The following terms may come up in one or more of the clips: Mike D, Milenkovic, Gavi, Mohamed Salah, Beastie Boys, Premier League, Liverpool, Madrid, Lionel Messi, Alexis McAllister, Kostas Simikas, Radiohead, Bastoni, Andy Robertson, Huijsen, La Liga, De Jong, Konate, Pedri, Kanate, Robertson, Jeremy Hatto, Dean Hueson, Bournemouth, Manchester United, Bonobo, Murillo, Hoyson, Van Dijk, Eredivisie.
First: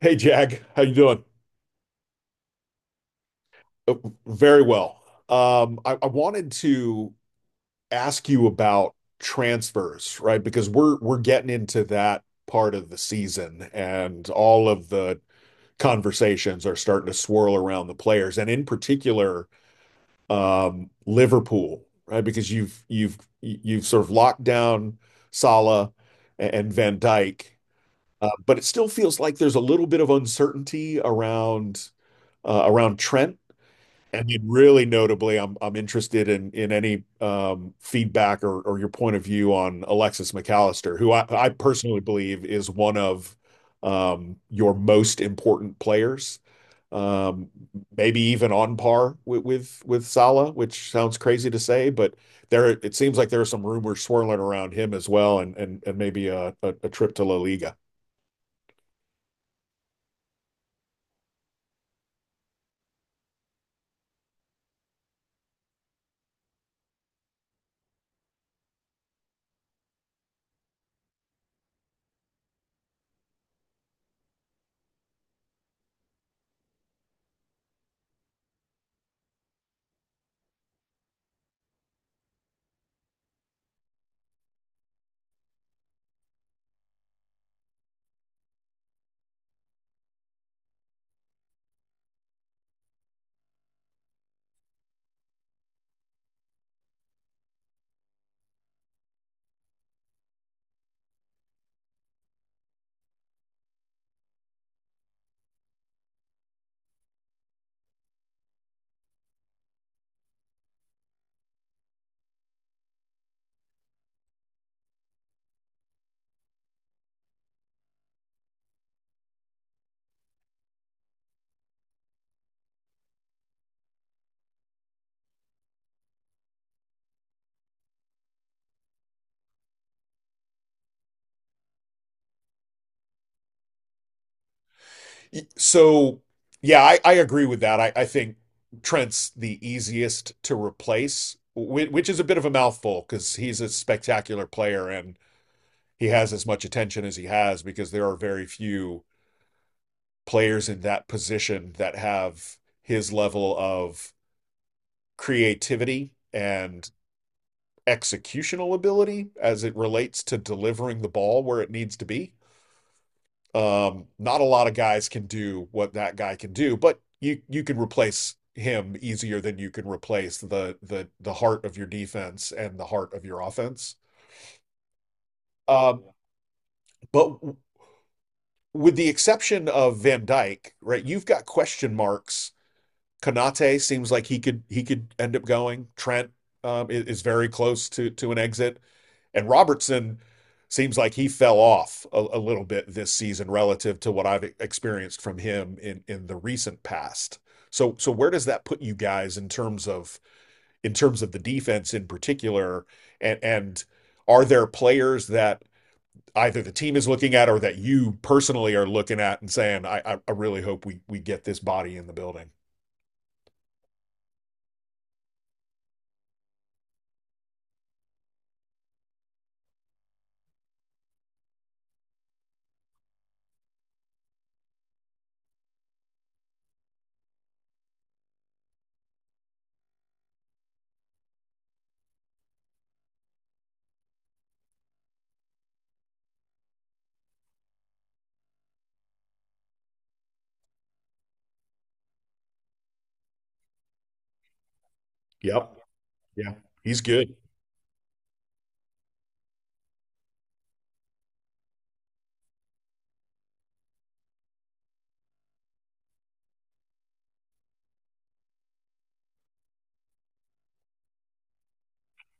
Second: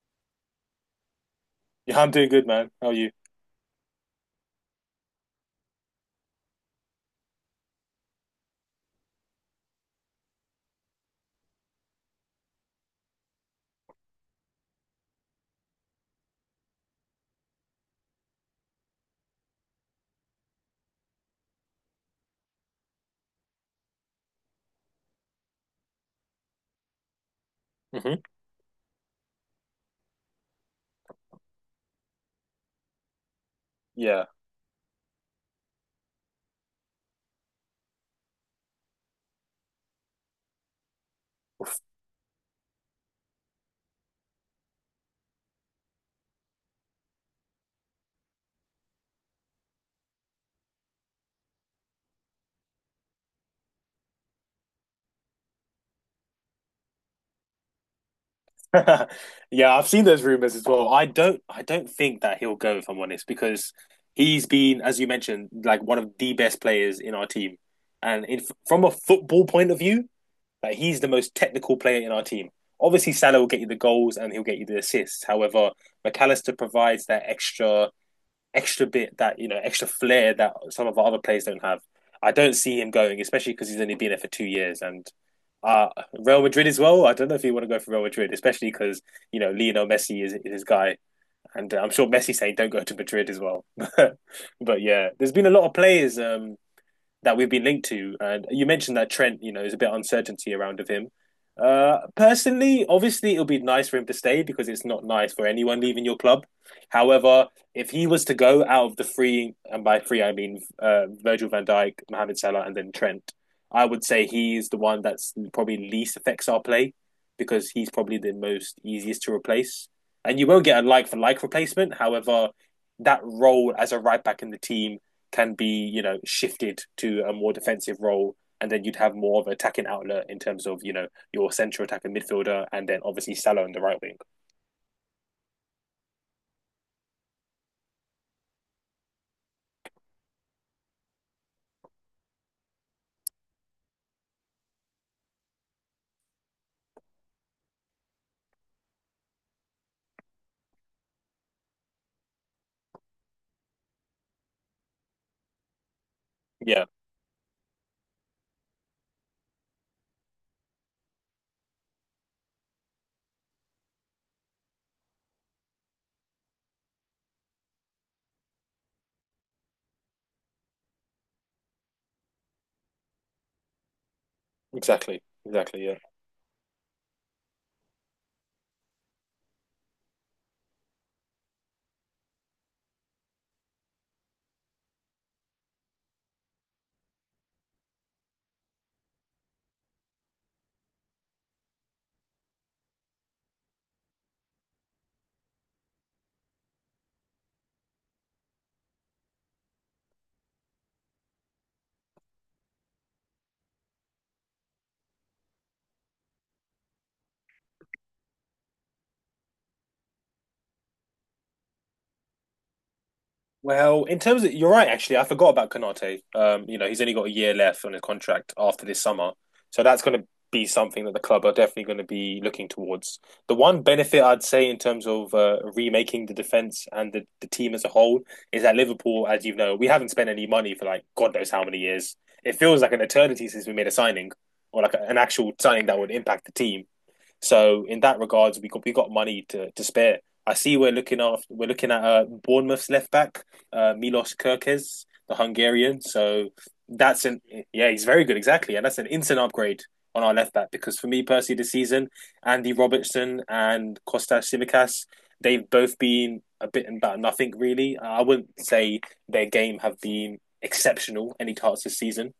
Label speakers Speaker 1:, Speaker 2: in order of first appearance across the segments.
Speaker 1: Hey Jag, how you doing?
Speaker 2: Yeah, I'm doing good, man. How are you?
Speaker 1: Uh, Very well. I wanted to ask you about transfers, right? Because we're getting into that part of the season, and all of the conversations are starting to swirl around the players, and in particular, Liverpool, right? Because you've sort of locked down Salah and Van Dijk,
Speaker 2: hmm
Speaker 1: but it still feels like there's a little bit of uncertainty around around Trent.
Speaker 2: Yeah.
Speaker 1: And then really notably, I'm interested in any feedback or your point of view on Alexis McAllister, who I personally believe is one of your most important players, um, maybe even on par with, with Salah, which sounds crazy to say, but there it seems like there are some rumors swirling around him as well, and maybe a trip to La Liga.
Speaker 2: Yeah, I've seen those rumors as well. I don't think that he'll go if I'm honest, because he's been, as you mentioned, like one of the best players in our team. And in, from a football point of view, like he's the most technical player in our team. Obviously, Salah will get you the goals and he'll get you the assists. However, McAllister provides that extra bit that extra flair that some of our other players don't have. I don't see him going, especially because he's only been there for two years and. Uh, Real Madrid as well. I don't know if you want to go for Real Madrid, especially because you know Lionel Messi is his guy, and I'm sure Messi saying don't go to Madrid as well. But yeah, there's been a lot of players that we've been linked to. And you mentioned that Trent, you know, is a bit of uncertainty around of him. Personally, obviously, it'll be nice for him to stay because it's not nice for anyone leaving your club. However, if he was to go out of the three, and by three I mean Virgil van Dijk, Mohamed Salah, and then Trent, I would say he's the one that's probably least affects our play because he's probably the most easiest to replace. And you won't get a like for like replacement. However, that role as a right back in the team can be you know shifted to a more defensive role, and then you'd have more of an attacking outlet in terms of you know your central attacking midfielder, and then obviously Salah on the right wing.
Speaker 1: So, yeah, I agree with that. I think Trent's the easiest to replace, which is a bit of a mouthful because he's a spectacular player and he has as much attention as he has because there are very few players in that position that have his level of creativity
Speaker 2: Yeah,
Speaker 1: and executional ability as it relates to delivering the ball where it needs to be. Not a lot of guys can do what that guy can do, but you can replace him easier than you can replace the heart of your defense and the heart of your offense.
Speaker 2: exactly, exactly. Yeah.
Speaker 1: Um, but with the exception of Van Dyke, right? You've got question marks. Kanate seems like he could end up going. Trent is very close to an exit. And Robertson seems like he fell off a little bit this season relative to what I've experienced from him in the recent past. So where does that put you guys in terms of the defense in particular and are there players that either the team is looking at or that you personally are looking at and saying I really hope we get this body in the building.
Speaker 2: Well, in terms of you're right, actually, I forgot about Konate. You know, he's only got a year left on his contract after this summer, so that's going to be something that the club are definitely going to be looking towards. The one benefit I'd say in terms of remaking the defense and the team as a whole is that Liverpool, as you know, we haven't spent any money for like God knows how many years. It feels like an eternity since we made a signing or like an actual signing that would impact the team. So in that regards, we got money to spare. I see we're looking after We're looking at Bournemouth's left back, Milos Kirkes, the
Speaker 1: Yep.
Speaker 2: Hungarian. So
Speaker 1: Yeah. He's
Speaker 2: that's
Speaker 1: good.
Speaker 2: an yeah, he's very good exactly, and that's an instant upgrade on our left back because for me personally this season, Andy Robertson and Kostas Simikas, they've both been a bit about nothing really. I wouldn't say their game have been exceptional any parts this season.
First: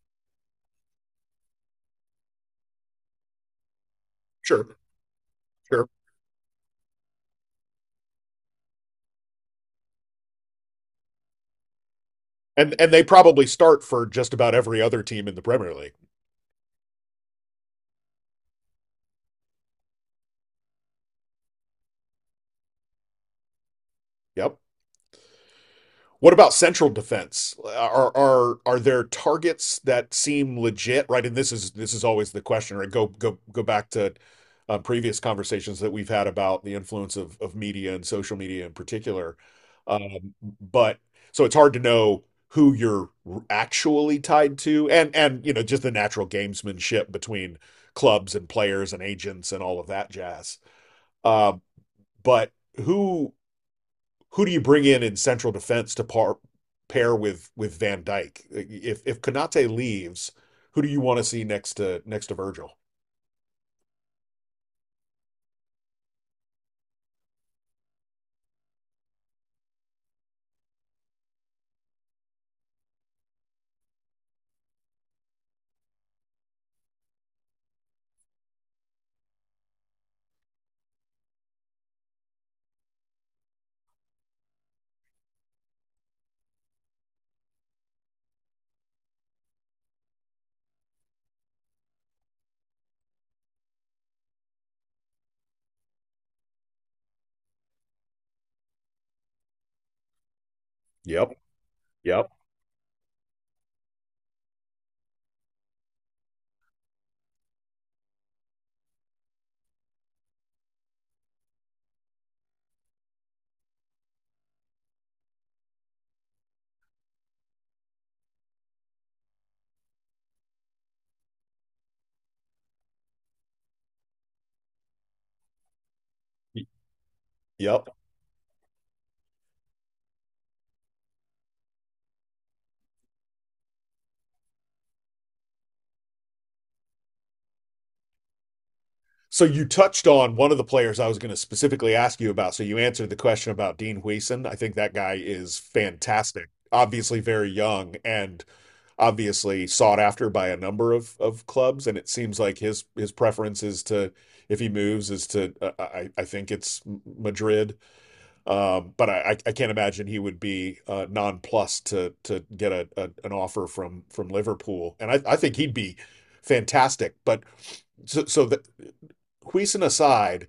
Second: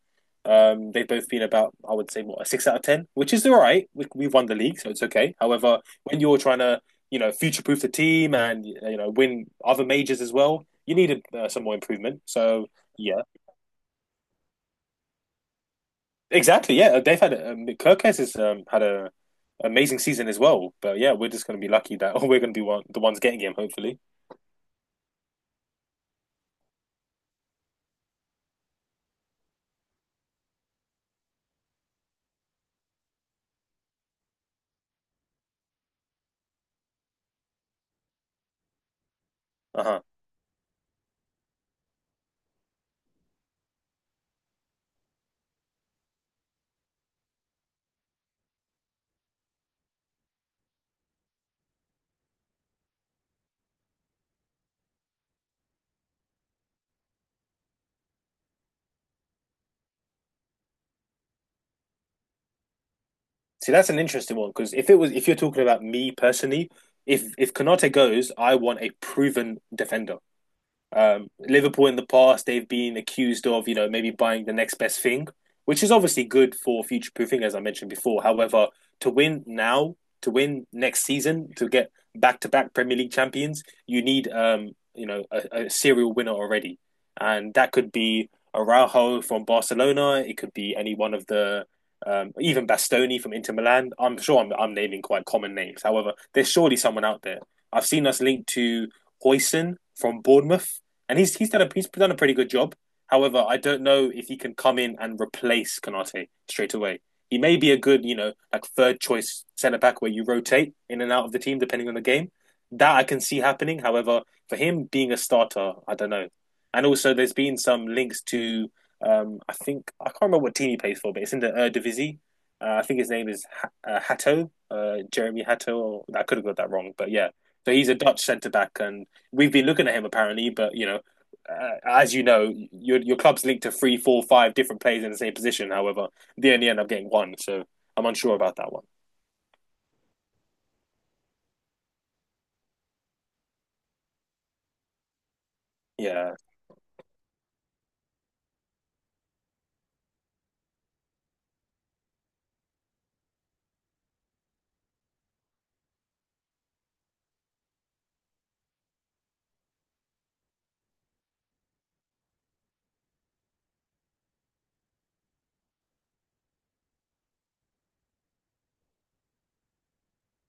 Speaker 2: Um, they've both been about, I would say, what, a six out of 10, which is all right. We've won the
Speaker 1: Sure.
Speaker 2: league, so it's okay. However,
Speaker 1: Sure.
Speaker 2: when you're trying to, you know, future-proof the team, and, you know, win other majors as well, you need some more improvement. So,
Speaker 1: And they
Speaker 2: yeah,
Speaker 1: probably start for just about every other team in the Premier League.
Speaker 2: exactly, yeah. They've had Kirkes has had a amazing season as well. But yeah, we're just going to be lucky that we're going to be the ones getting him, hopefully.
Speaker 1: Yep. What about central defense? Are there targets that seem legit, right? And this is always the question, right? Go back to previous conversations that we've had about the influence of media and social media in particular.
Speaker 2: Uh-huh.
Speaker 1: Um, but so it's hard to know who you're actually tied to, and you know just the natural gamesmanship between clubs and players and agents and all of that jazz. Uh, but who who do you bring in central defense to par, pair with Van Dyke? If Konate leaves, who do you want to see next to next to Virgil?
Speaker 2: See, that's an interesting one because if it was, if you're talking about me personally, if Konate goes, I want a proven defender. Liverpool in the past, they've been accused of, you know, maybe buying the next best thing, which is obviously good for future proofing, as I mentioned before. However, to win now, to win next season, to get back to back Premier League champions, you need, you know, a serial winner already. And that could be Araujo from Barcelona. It could be any one of even Bastoni from Inter Milan. I'm sure I'm naming quite common names. However, there's surely someone out there. I've seen us linked to Hoyson from Bournemouth, and he's
Speaker 1: Yep.
Speaker 2: he's done a he's done a
Speaker 1: Yep.
Speaker 2: pretty good job. However, I don't know if he can come in and replace Konate straight away. He may be a good, you know, like third choice centre back where you rotate in and out of the team depending on the game. That I can see happening. However, for him being a starter, I don't know. And also, there's been some links to, I think I can't remember what team he plays for, but it's in the Eredivisie. I think his name is Hatto, Jeremy Hatto. Or, I could have got that wrong, but yeah. So
Speaker 1: Yep.
Speaker 2: he's a Dutch centre back, and we've been looking at him apparently, but you know as you know, your club's linked to three, four, five different players in the same position. However, they only end up getting one, so I'm unsure about that one.
Speaker 1: So you touched on one of the players I was going to specifically ask you about. So you answered the question about Dean Hueson. I think that guy is
Speaker 2: Yeah,
Speaker 1: fantastic. Obviously very young and obviously sought after by a number of clubs. And it seems like his preference is to if he moves is to I think it's Madrid. But I can't imagine he would be nonplussed to get a an offer from Liverpool, and I think he'd be fantastic. But so so that Huijsen aside,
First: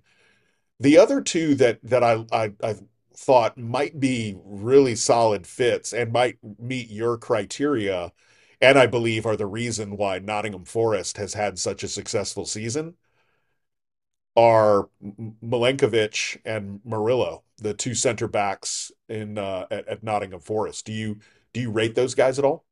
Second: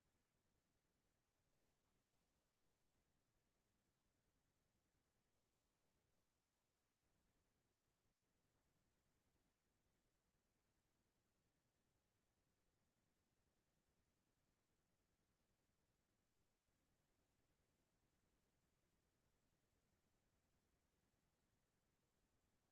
Speaker 1: the other two that that I thought might be really solid fits and might meet your criteria, and I believe are the reason why Nottingham Forest has had such a successful season are Milenkovic and Murillo, the two center backs in at Nottingham Forest. Do you rate those guys at all?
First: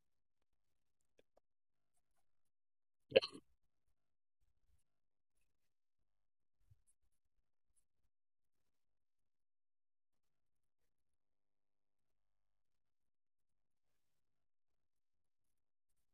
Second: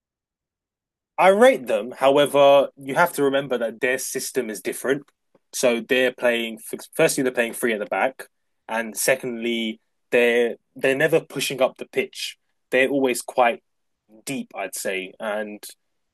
Speaker 2: I rate them. However, you have to remember that their system is different. So they're playing. Firstly, they're playing three at the back, and secondly, they're never pushing up the pitch. They're always quite deep, I'd say. And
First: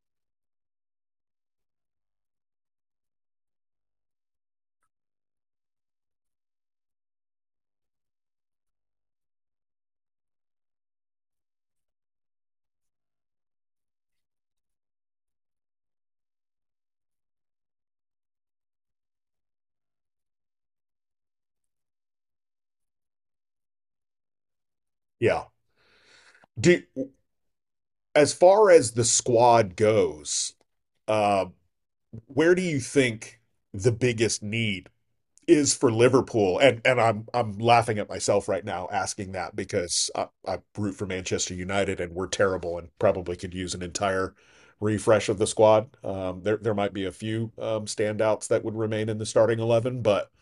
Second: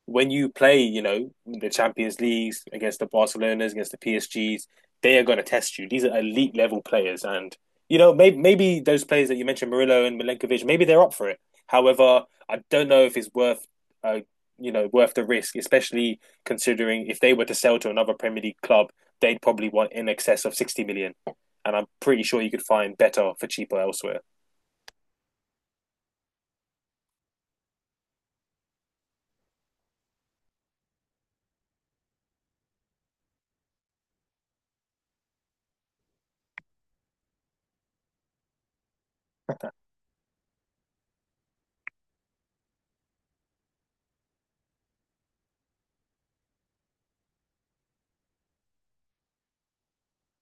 Speaker 2: when you play, you know, the Champions Leagues against the Barcelonas, against the PSGs, they are going to test you. These are elite level players, and you know, maybe those players that you mentioned, Murillo and Milenkovic, maybe they're up for it. However, I don't know if it's uh, you know, worth the risk, especially considering if they were to sell to another Premier League club, they'd probably want in excess of 60 million, and I'm pretty sure you could find better for cheaper elsewhere.
Speaker 1: Yeah. Do as far as the squad goes, uh, where do you think the biggest need is for Liverpool, and I'm laughing at myself right now asking that because I root for Manchester United and we're terrible and probably could use an entire refresh of the squad. There might be a few standouts that would remain in the starting eleven, but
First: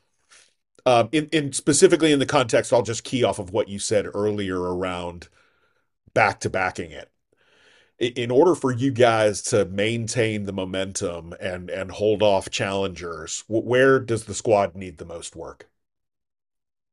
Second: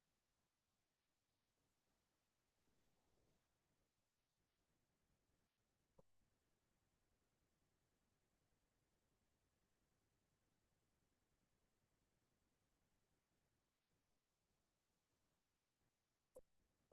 Speaker 1: in specifically in the context, I'll just key off of what you said earlier around back to backing it. In order for you guys to maintain the momentum and hold off challengers, where does the squad need the most work?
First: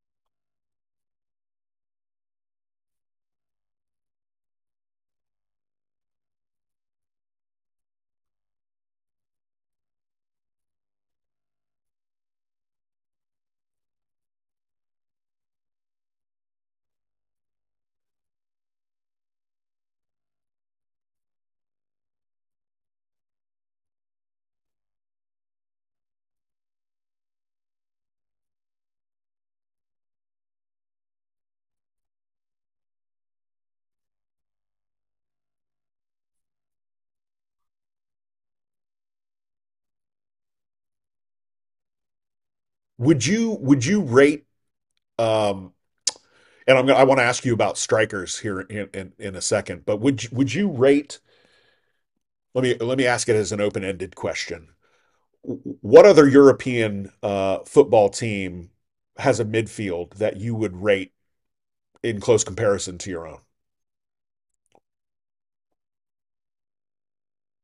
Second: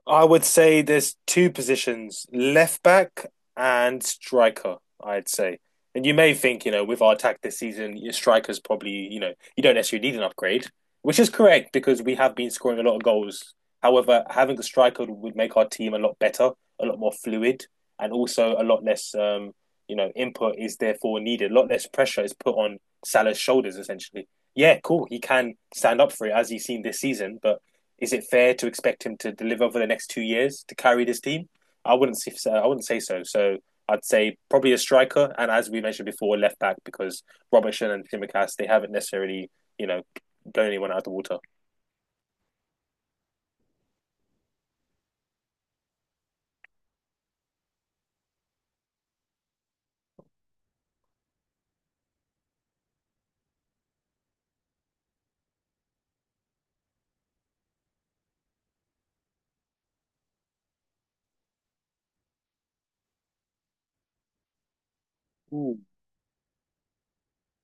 Speaker 2: I would say there's two positions, left back and striker, I'd say. And you may think, you know, with our attack this season, your striker's probably, you know, you don't necessarily need an upgrade, which is correct because we have been scoring a lot of goals. However, having a striker would make our team a lot better, a lot more fluid, and also a lot less, you know, input is therefore needed. A lot less pressure is put on Salah's shoulders, essentially. Yeah, cool. He can stand up for it, as he's seen this season, but is it fair to expect him to deliver for the next 2 years to carry this team? I wouldn't say so. I wouldn't say so. So I'd say probably a striker, and as we mentioned before, left back because Robertson and Simicast they haven't necessarily you know blown anyone out of the water.
Speaker 1: Would you rate um and I want to ask you about strikers here in a second, but would you rate let me ask it as an open-ended question. What other European football team has a midfield that you would rate in close comparison to your own?
Speaker 2: Ooh.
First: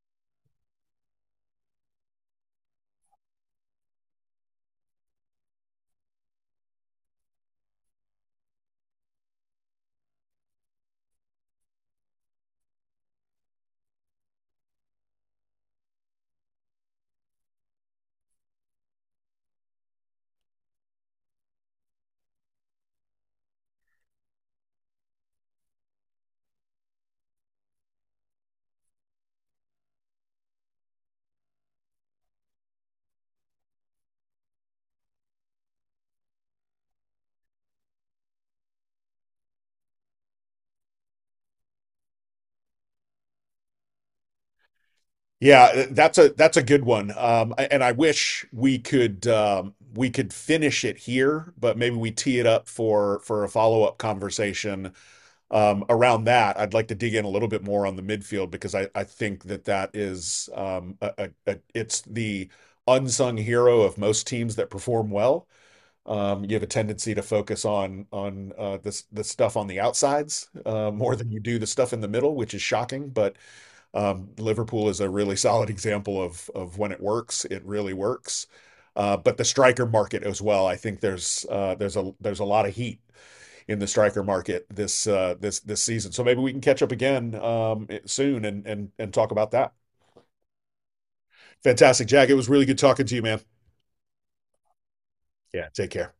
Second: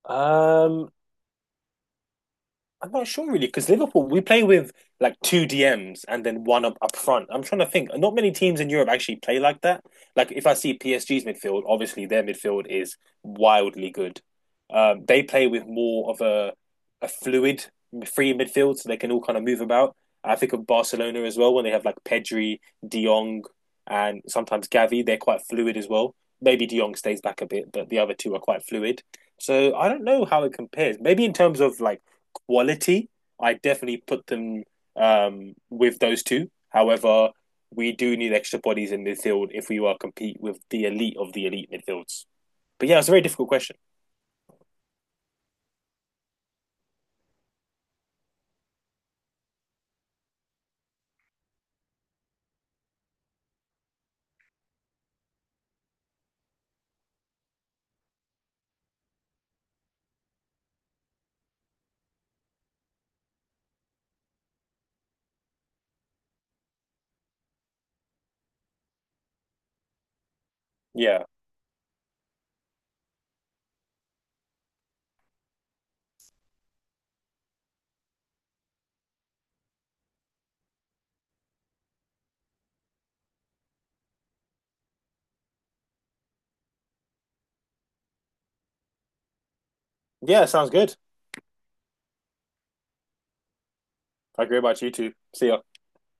Speaker 2: Um, I'm not sure really because Liverpool we play with like two DMs and then one up front. I'm trying to think. Not many teams in Europe actually play like that. Like if I see PSG's midfield, obviously their midfield is wildly good. They play with more of a fluid free midfield, so they can all kind of move about. I think of Barcelona as well when they have like Pedri, De Jong, and sometimes Gavi. They're quite fluid as well. Maybe De Jong stays back a bit, but the other two are quite fluid. So I don't know how it compares. Maybe in terms of like quality, I definitely put them with those two. However, we do need extra bodies in midfield if we are compete with the elite of the elite midfields. But yeah, it's a very difficult question.
Speaker 1: Yeah, that's a good one. And I wish we could finish it here, but maybe we tee it up for a follow-up conversation around that. I'd like to dig in a little bit more on the midfield because I think that that is it's the unsung hero of most teams that perform well. You have a tendency to focus on this the stuff on the outsides more
Speaker 2: Yeah,
Speaker 1: than you do the stuff in the middle, which is shocking, but. Liverpool is a really solid example of when it works, it really works. But the striker market as well, I think there's a lot of heat in the striker market this season. So maybe we can catch up again soon and talk about that.
Speaker 2: yeah, sounds good.
Speaker 1: Fantastic, Jack. It was really good talking to you, man.
Speaker 2: I agree about you too. See ya.
Speaker 1: Yeah. Take care.